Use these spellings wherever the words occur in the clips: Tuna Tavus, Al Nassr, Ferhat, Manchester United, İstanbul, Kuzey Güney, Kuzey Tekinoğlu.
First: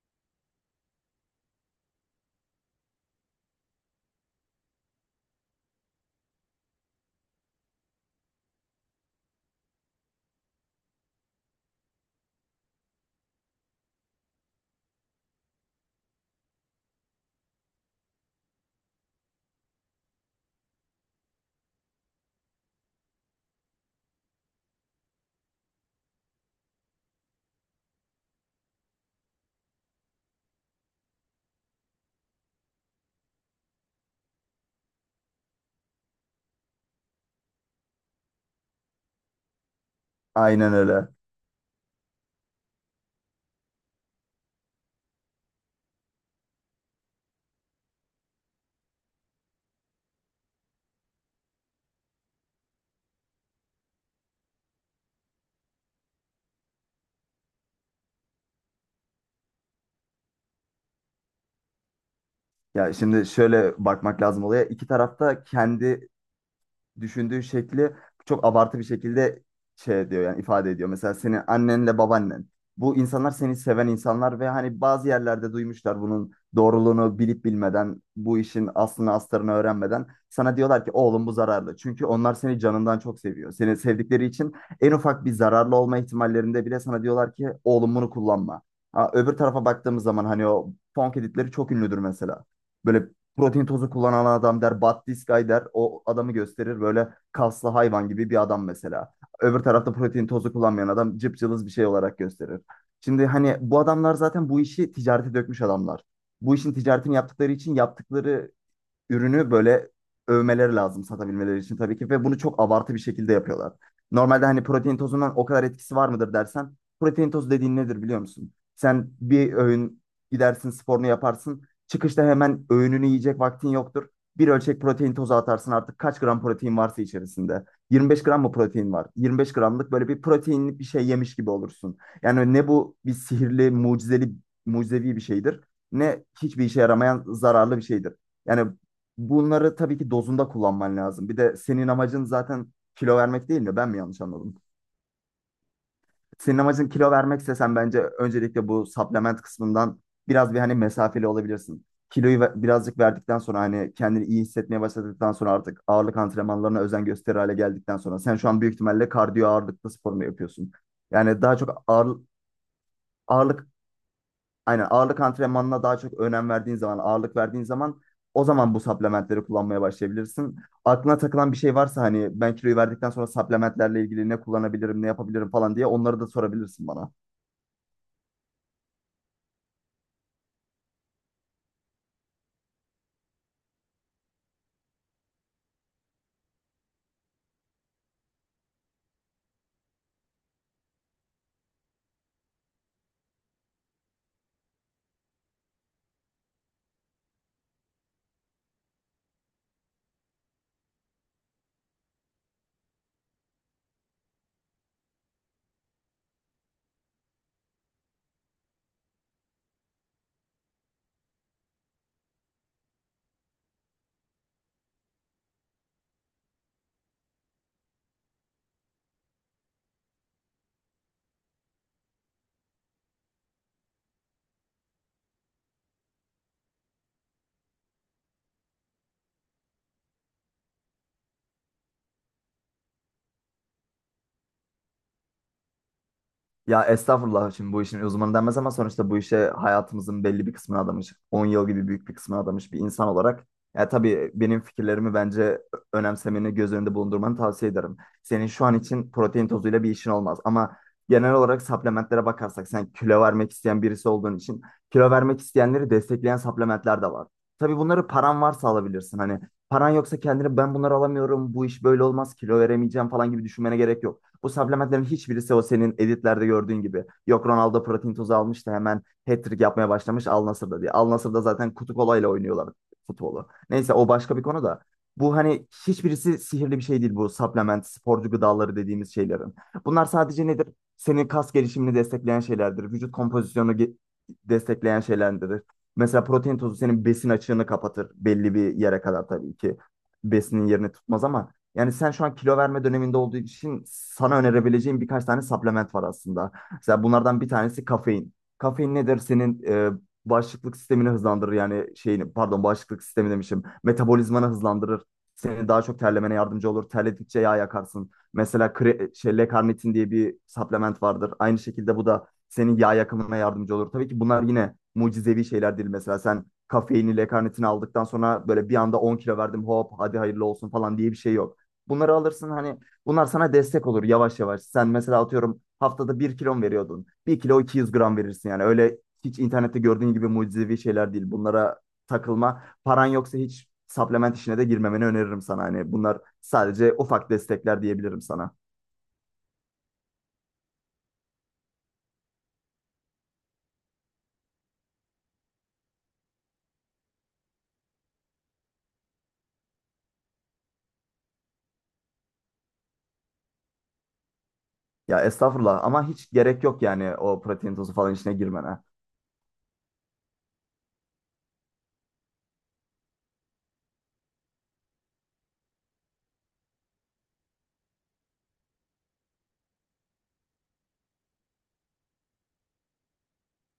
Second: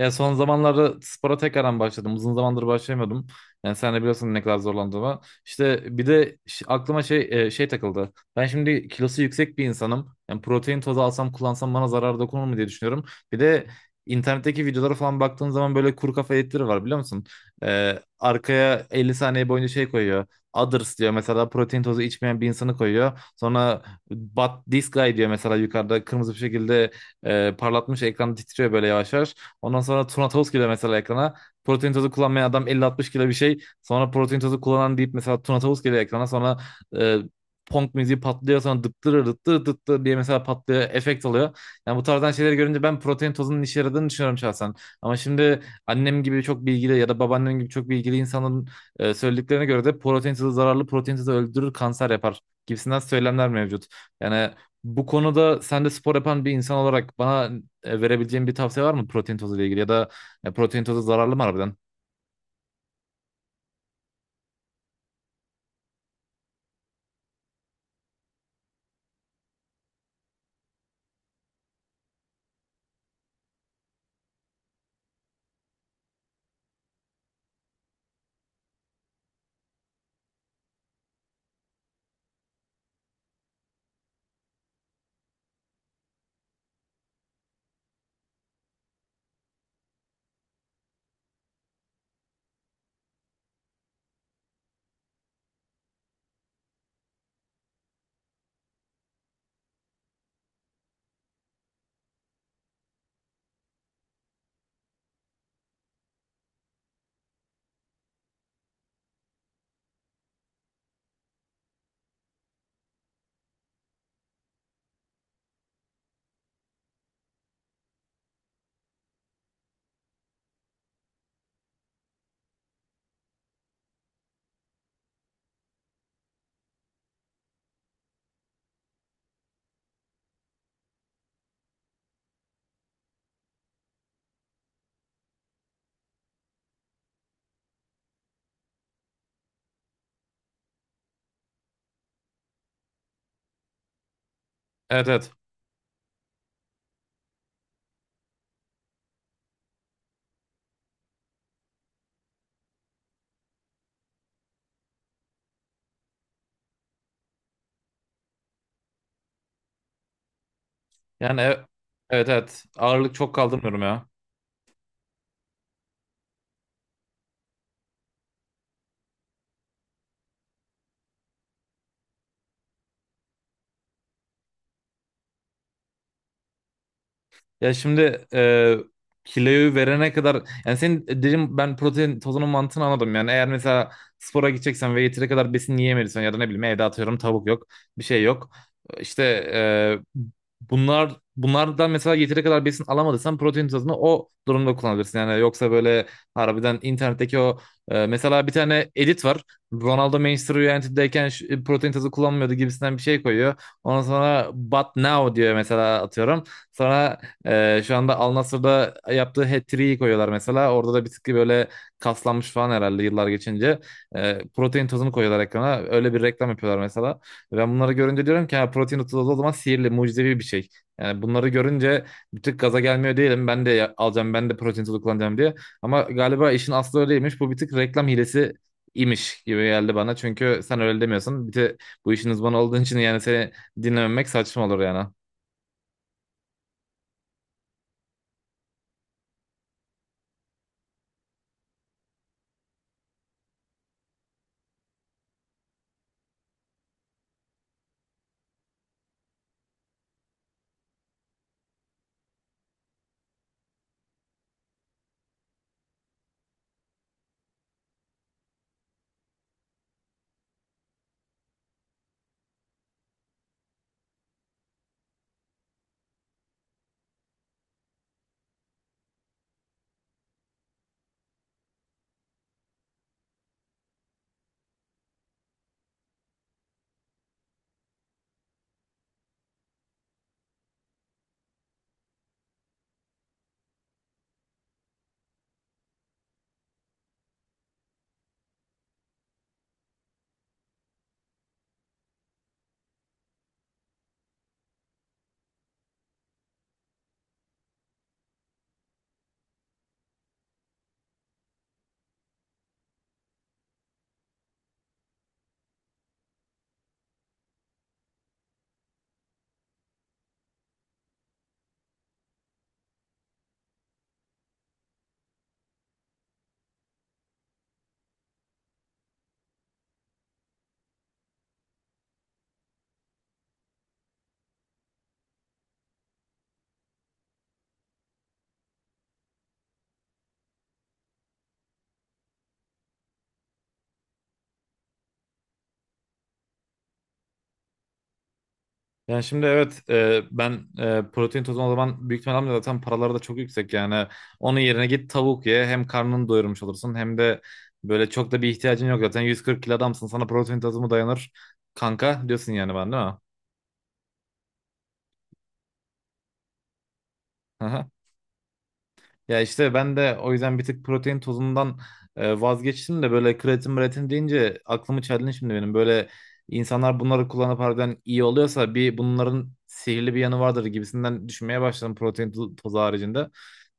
Ya son zamanlarda spora tekrardan başladım. Uzun zamandır başlayamıyordum. Yani sen de biliyorsun ne kadar zorlandığımı. İşte bir de aklıma şey takıldı. Ben şimdi kilosu yüksek bir insanım. Yani protein tozu alsam kullansam bana zarar dokunur mu diye düşünüyorum. Bir de internetteki videolara falan baktığın zaman böyle kuru kafa editleri var biliyor musun? Arkaya 50 saniye boyunca şey koyuyor. Others diyor mesela protein tozu içmeyen bir insanı koyuyor. Sonra but this guy diyor mesela yukarıda kırmızı bir şekilde parlatmış ekran titriyor böyle yavaş yavaş. Ondan sonra Tuna Toz geliyor mesela ekrana. Protein tozu kullanmayan adam 50-60 kilo bir şey. Sonra protein tozu kullanan deyip mesela Tuna Tavus geliyor ekrana. Sonra e, punk müziği patlıyor. Sonra dıttırır dıttır dıttır diye mesela Aynen patlıyor. öyle. Efekt alıyor. Yani bu tarzdan şeyleri görünce ben protein tozunun işe yaradığını düşünüyorum şahsen. Ama şimdi annem gibi çok bilgili ya da babaannem gibi çok bilgili insanların söylediklerine göre de protein tozu zararlı, protein tozu öldürür, kanser yapar gibisinden söylemler mevcut. Yani bu konuda sen de spor yapan bir insan olarak bana verebileceğin bir tavsiye var mı protein tozu ile ilgili ya da protein tozu zararlı mı harbiden? Ya şimdi şöyle bakmak lazım olaya. İki tarafta kendi düşündüğü şekli çok abartı bir şekilde şey diyor yani ifade ediyor. Mesela senin annenle babaannen. Bu insanlar seni seven insanlar ve hani bazı yerlerde duymuşlar bunun doğruluğunu bilip bilmeden, bu işin aslını astarını öğrenmeden sana diyorlar ki oğlum bu zararlı. Çünkü onlar seni canından çok seviyor. Seni sevdikleri için en ufak bir zararlı olma ihtimallerinde bile sana diyorlar ki oğlum bunu kullanma. Ha, öbür tarafa baktığımız zaman hani o funk editleri çok ünlüdür mesela. Böyle protein tozu kullanan adam der, Battiskay der. O adamı gösterir böyle kaslı hayvan gibi bir adam mesela. Öbür tarafta protein tozu kullanmayan adam cıpcılız bir şey olarak gösterir. Şimdi hani bu adamlar zaten bu işi ticarete dökmüş adamlar. Bu işin ticaretini yaptıkları için yaptıkları ürünü böyle övmeleri lazım satabilmeleri için tabii ki, ve bunu çok abartı bir şekilde yapıyorlar. Normalde hani protein tozundan o kadar etkisi var mıdır dersen, protein tozu dediğin nedir biliyor musun? Sen bir öğün gidersin, sporunu yaparsın, çıkışta hemen öğününü yiyecek vaktin yoktur. Bir ölçek protein tozu atarsın artık, kaç gram protein varsa içerisinde. 25 gram mı protein var? 25 gramlık böyle bir proteinli bir şey yemiş gibi olursun. Yani ne bu bir sihirli, mucizeli, mucizevi bir şeydir, ne hiçbir işe yaramayan zararlı bir şeydir. Yani bunları tabii ki dozunda kullanman lazım. Bir de senin amacın zaten kilo vermek değil mi? Ben mi yanlış anladım? Evet, evet. Senin amacın kilo vermekse, sen bence öncelikle bu supplement kısmından biraz bir hani mesafeli olabilirsin. Kiloyu birazcık verdikten sonra, hani kendini iyi hissetmeye başladıktan sonra, artık ağırlık antrenmanlarına özen gösterir hale geldikten sonra, sen şu an büyük ihtimalle kardiyo ağırlıklı spor mu yapıyorsun? Yani Yani daha çok evet, evet. Ağırlık çok ağırlık. kaldırmıyorum ya. Aynen, ağırlık antrenmanına daha çok önem verdiğin zaman, ağırlık verdiğin zaman, o zaman bu supplementleri kullanmaya başlayabilirsin. Aklına takılan bir şey varsa, hani ben kiloyu verdikten sonra supplementlerle ilgili ne kullanabilirim, ne yapabilirim falan diye, onları da sorabilirsin bana. Ya şimdi kiloyu verene kadar, yani senin dedim, ben protein tozunun mantığını anladım. Yani eğer mesela spora gideceksen ve yeteri kadar besin yiyemediysen ya da ne bileyim, evde atıyorum tavuk yok, bir şey yok. İşte e, bunlardan mesela yeteri kadar besin alamadıysan protein tozunu o durumda kullanabilirsin. Yani yoksa böyle harbiden internetteki o mesela bir tane edit var. Ronaldo Manchester United'deyken protein tozu kullanmıyordu gibisinden bir şey koyuyor. Ondan sonra but now diyor mesela, atıyorum. Sonra şu anda Al Nassr'da yaptığı hat-trick'i koyuyorlar mesela. Orada da bir tık böyle kaslanmış falan herhalde yıllar geçince. Protein tozunu koyuyorlar ekrana. Öyle bir reklam yapıyorlar mesela. Ben bunları görünce diyorum ki ha, protein tozu o zaman sihirli, mucizevi bir şey. Yani bunları görünce bir tık gaza gelmiyor değilim. Ben de alacağım, ben de protein tozu kullanacağım diye. Ama galiba işin aslı öyleymiş. Bu bir tık reklam hilesi imiş gibi geldi bana. Çünkü sen öyle demiyorsun. Bir de bu işin uzmanı olduğun için yani seni dinlememek saçma olur yani. Ya estağfurullah, şimdi bu işin uzmanı denmez ama sonuçta bu işe hayatımızın belli bir kısmını adamış, 10 yıl gibi büyük bir kısmını adamış bir insan olarak, ya tabii benim fikirlerimi bence önemsemeni, göz önünde bulundurmanı tavsiye ederim. Senin şu an için protein tozuyla bir işin olmaz ama genel olarak supplementlere bakarsak, sen kilo vermek isteyen birisi olduğun için kilo vermek isteyenleri destekleyen supplementler de var. Tabii bunları paran varsa alabilirsin. Hani paran yoksa kendini, ben bunları alamıyorum, bu iş böyle olmaz, kilo veremeyeceğim falan gibi düşünmene gerek yok. Bu supplementlerin hiçbirisi o senin editlerde gördüğün gibi. Yok Ronaldo protein tozu almış da hemen hat-trick yapmaya başlamış Al Nassr'da diye. Al Nassr'da zaten kutu kolayla oynuyorlar futbolu. Neyse, o başka bir konu da. Bu hani hiçbirisi sihirli bir şey değil, bu supplement, sporcu gıdaları dediğimiz şeylerin. Bunlar sadece nedir? Senin kas gelişimini destekleyen şeylerdir. Vücut kompozisyonu destekleyen şeylerdir. Mesela protein tozu senin besin açığını kapatır belli bir yere kadar, tabii ki. Besinin yerini tutmaz ama yani sen şu an kilo verme döneminde olduğu için sana önerebileceğim birkaç tane supplement var aslında. Mesela bunlardan bir tanesi kafein. Kafein nedir? Senin bağışıklık sistemini hızlandırır. Yani şeyini, pardon, bağışıklık sistemi demişim. Metabolizmanı hızlandırır. Seni daha çok terlemene yardımcı olur. Terledikçe yağ yakarsın. Mesela L-karnitin diye bir supplement vardır. Aynı şekilde bu da senin yağ yakımına yardımcı olur. Tabii ki bunlar yine mucizevi şeyler değil. Mesela sen kafeini, L-karnitini aldıktan sonra böyle bir anda 10 kilo verdim, hop hadi hayırlı olsun falan diye bir şey yok. Bunları alırsın, hani bunlar sana destek olur yavaş yavaş. Sen mesela atıyorum haftada bir kilon veriyordun, 1 kilo 200 gram verirsin yani. Öyle hiç internette gördüğün gibi mucizevi şeyler değil. Bunlara takılma. Paran yoksa hiç supplement işine de girmemeni öneririm sana. Hani bunlar sadece ufak destekler diyebilirim sana. Yani şimdi evet, ben protein tozu o zaman büyük ihtimalle almıyorum. Zaten paraları da çok yüksek yani. Onun yerine git tavuk ye, hem karnını doyurmuş olursun, hem de böyle çok da bir ihtiyacın yok. Zaten 140 kilo adamsın, sana protein tozu mu dayanır kanka diyorsun yani, ben değil mi? Ya estağfurullah, ama hiç gerek yok yani o protein tozu falan işine girmene. Ya işte ben de o yüzden bir tık protein tozundan vazgeçtim de böyle kreatin mreatin deyince aklımı çeldin şimdi benim. Böyle insanlar bunları kullanıp harbiden iyi oluyorsa bir bunların sihirli bir yanı vardır gibisinden düşünmeye başladım protein tozu haricinde.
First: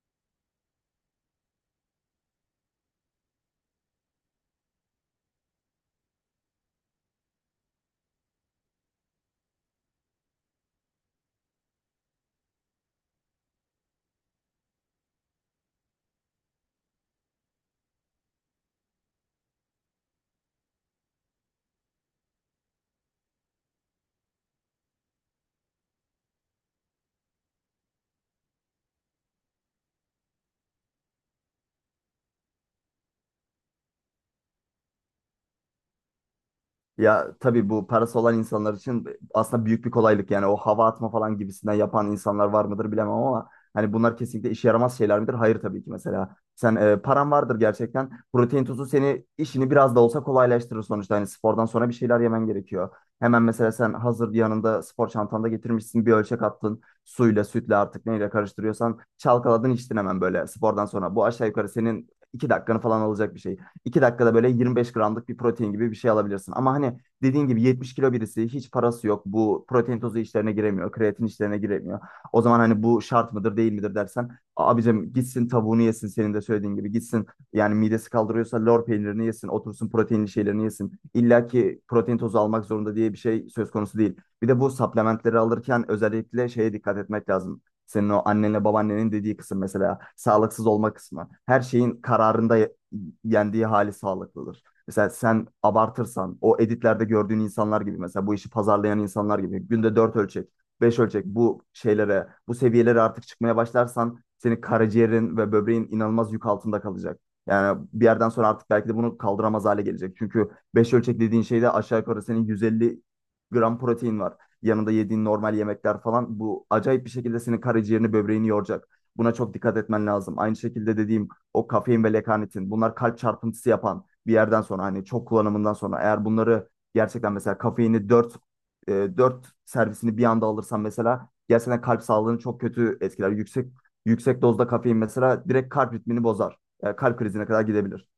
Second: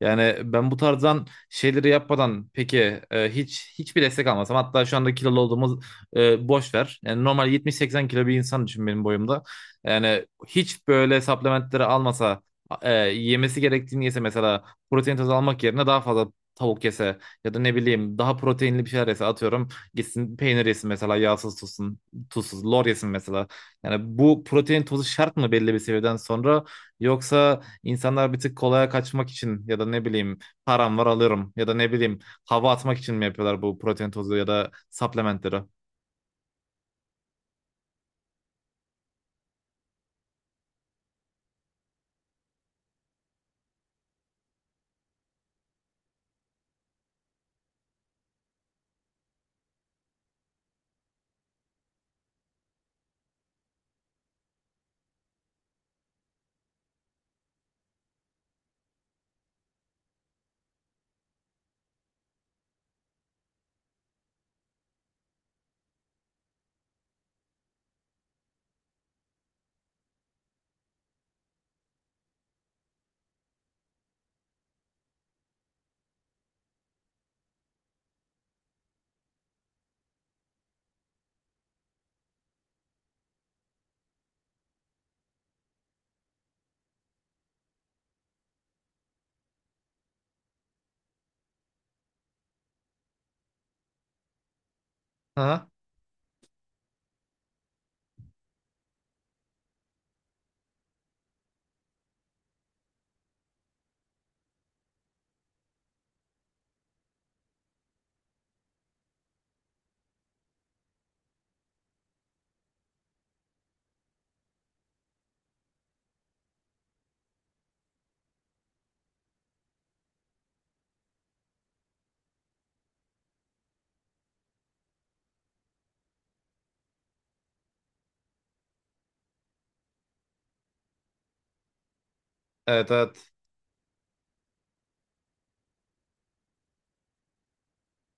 Yani ben bu tarzdan şeyleri yapmadan peki, hiç hiçbir destek almasam, hatta şu anda kilolu olduğumuz boş ver. Yani normal 70-80 kilo bir insan düşün benim boyumda. Yani hiç böyle supplementleri almasa, yemesi gerektiğini yese, mesela protein tozu almak yerine daha fazla tavuk yese, ya da ne bileyim daha proteinli bir şeyler yese, atıyorum gitsin peynir yesin mesela, yağsız tutsun, tuzsuz lor yesin mesela. Yani bu protein tozu şart mı belli bir seviyeden sonra, yoksa insanlar bir tık kolaya kaçmak için ya da ne bileyim param var alırım, ya da ne bileyim hava atmak için mi yapıyorlar bu protein tozu ya da supplementleri? Ya tabii bu parası olan insanlar için aslında büyük bir kolaylık. Yani o hava atma falan gibisinden yapan insanlar var mıdır bilemem ama hani bunlar kesinlikle işe yaramaz şeyler midir? Hayır, tabii ki. Mesela sen paran vardır gerçekten, protein tozu seni, işini biraz da olsa kolaylaştırır sonuçta. Hani spordan sonra bir şeyler yemen gerekiyor. Hemen mesela sen hazır yanında spor çantanda getirmişsin, bir ölçek attın. Suyla, sütle artık neyle karıştırıyorsan, çalkaladın içtin hemen böyle spordan sonra. Bu aşağı yukarı senin 2 dakikanı falan alacak bir şey, 2 dakikada böyle 25 gramlık bir protein gibi bir şey alabilirsin. Ama hani dediğin gibi, 70 kilo birisi, hiç parası yok, bu protein tozu işlerine giremiyor, kreatin işlerine giremiyor, o zaman hani bu şart mıdır değil midir dersen, abicim gitsin tavuğunu yesin, senin de söylediğin gibi, gitsin yani midesi kaldırıyorsa lor peynirini yesin, otursun proteinli şeylerini yesin. İlla ki protein tozu almak zorunda diye bir şey söz konusu değil. Bir de bu supplementleri alırken özellikle şeye dikkat etmek lazım. Senin o annenle babaannenin dediği kısım, mesela sağlıksız olma kısmı. Her şeyin kararında yendiği hali sağlıklıdır. Mesela sen Ha? abartırsan, o editlerde gördüğün insanlar gibi, mesela bu işi pazarlayan insanlar gibi günde 4 ölçek, 5 ölçek, bu şeylere, bu seviyelere artık çıkmaya başlarsan, senin karaciğerin ve böbreğin inanılmaz yük altında kalacak. Yani bir yerden sonra artık belki de bunu kaldıramaz hale gelecek. Çünkü 5 ölçek dediğin şeyde aşağı yukarı senin 150 gram protein var. Yanında yediğin normal yemekler falan, bu acayip bir şekilde senin karaciğerini, böbreğini yoracak. Buna çok dikkat etmen lazım. Aynı şekilde dediğim o kafein ve lekanitin, bunlar kalp çarpıntısı yapan, bir yerden sonra hani çok kullanımından sonra, eğer bunları gerçekten, mesela kafeini 4 4 servisini bir anda alırsan mesela, gerçekten kalp sağlığını çok Evet, kötü etkiler. evet. Yüksek dozda kafein mesela direkt kalp ritmini bozar. Yani kalp krizine kadar gidebilir.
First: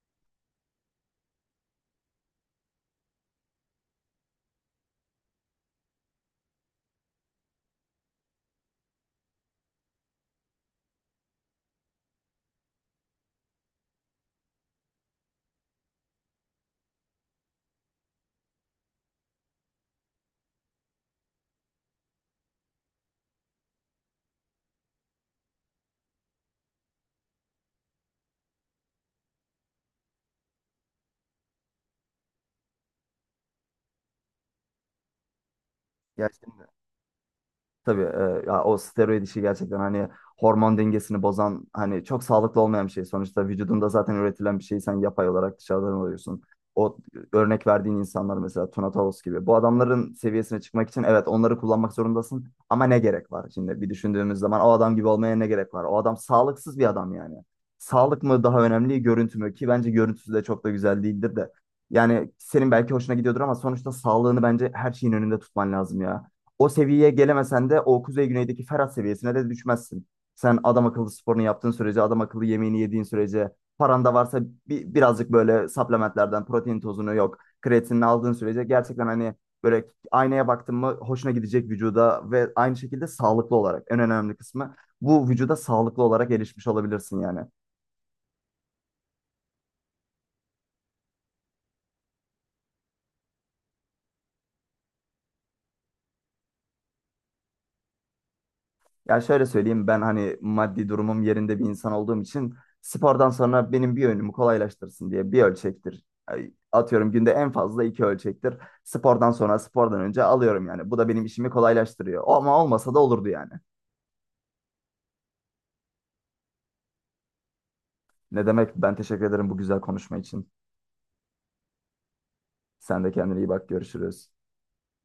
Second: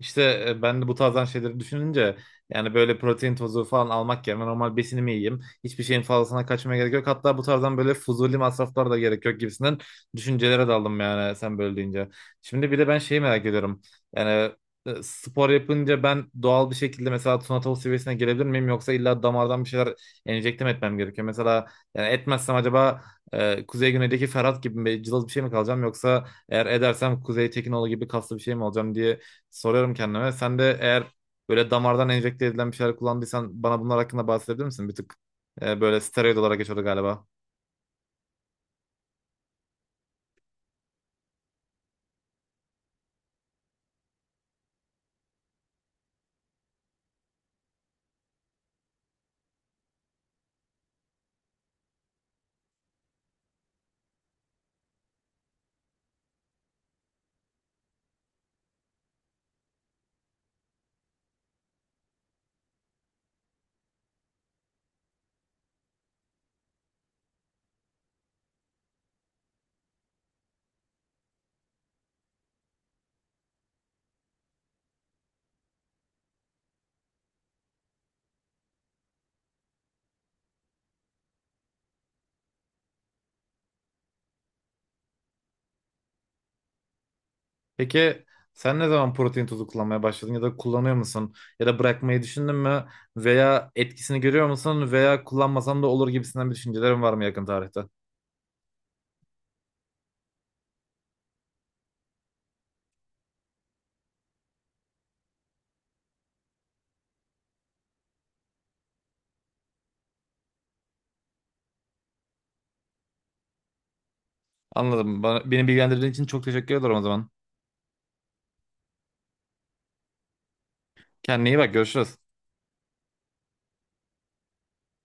İşte ben de bu tarzdan şeyleri düşününce yani böyle protein tozu falan almak yerine normal besinimi yiyeyim. Hiçbir şeyin fazlasına kaçmaya gerek yok. Hatta bu tarzdan böyle fuzuli masraflar da gerek yok gibisinden düşüncelere daldım, yani sen böyle deyince. Şimdi bir de ben şeyi merak ediyorum. Yani spor yapınca ben doğal bir şekilde mesela Tuna seviyesine gelebilir miyim? Yoksa illa damardan bir şeyler enjekte mi etmem gerekiyor? Mesela yani etmezsem acaba Kuzey Güney'deki Ferhat gibi bir cılız bir şey mi kalacağım? Yoksa eğer edersem Kuzey Tekinoğlu gibi kaslı bir şey mi olacağım diye soruyorum kendime. Sen de eğer böyle damardan enjekte edilen bir şeyler kullandıysan bana bunlar hakkında bahsedebilir misin? Bir tık böyle Ya steroid olarak şimdi, geçiyordu galiba. tabii, ya o steroid işi gerçekten hani hormon dengesini bozan, hani çok sağlıklı olmayan bir şey. Sonuçta vücudunda zaten üretilen bir şeyi sen yapay olarak dışarıdan alıyorsun. O örnek verdiğin insanlar, mesela Tuna Tavus gibi. Bu adamların seviyesine çıkmak için evet onları kullanmak zorundasın, ama ne gerek var? Şimdi bir düşündüğümüz zaman, o adam gibi olmaya ne gerek var? O adam sağlıksız bir adam yani. Sağlık mı daha önemli, görüntü mü? Ki bence görüntüsü de çok da güzel değildir de. Yani senin belki hoşuna gidiyordur ama sonuçta sağlığını bence her şeyin önünde tutman lazım ya. O seviyeye gelemesen de o Kuzey Güney'deki Ferhat seviyesine de düşmezsin. Sen adam akıllı sporunu yaptığın sürece, adam akıllı yemeğini yediğin sürece, paran da varsa birazcık böyle supplementlerden, protein tozunu, yok, kreatinini aldığın sürece, gerçekten hani böyle aynaya baktın mı hoşuna gidecek vücuda, ve aynı şekilde sağlıklı olarak, en önemli kısmı bu, vücuda sağlıklı olarak erişmiş olabilirsin yani. Peki sen ne zaman protein tozu kullanmaya başladın ya da kullanıyor musun? Ya da bırakmayı düşündün mü? Veya etkisini görüyor musun? Veya kullanmasan da olur gibisinden bir düşüncelerin var mı yakın tarihte? Ya şöyle söyleyeyim, ben hani maddi durumum yerinde bir insan olduğum için spordan sonra benim bir, önümü kolaylaştırsın diye bir ölçektir. Atıyorum günde en fazla 2 ölçektir. Spordan sonra, spordan önce alıyorum yani. Bu da benim işimi kolaylaştırıyor. Ama olmasa da olurdu yani. Anladım. Beni bilgilendirdiğin için çok teşekkür ederim o zaman. Ne demek, ben teşekkür ederim bu güzel konuşma için. Kendine iyi bak, görüşürüz. Sen de kendine iyi bak, görüşürüz.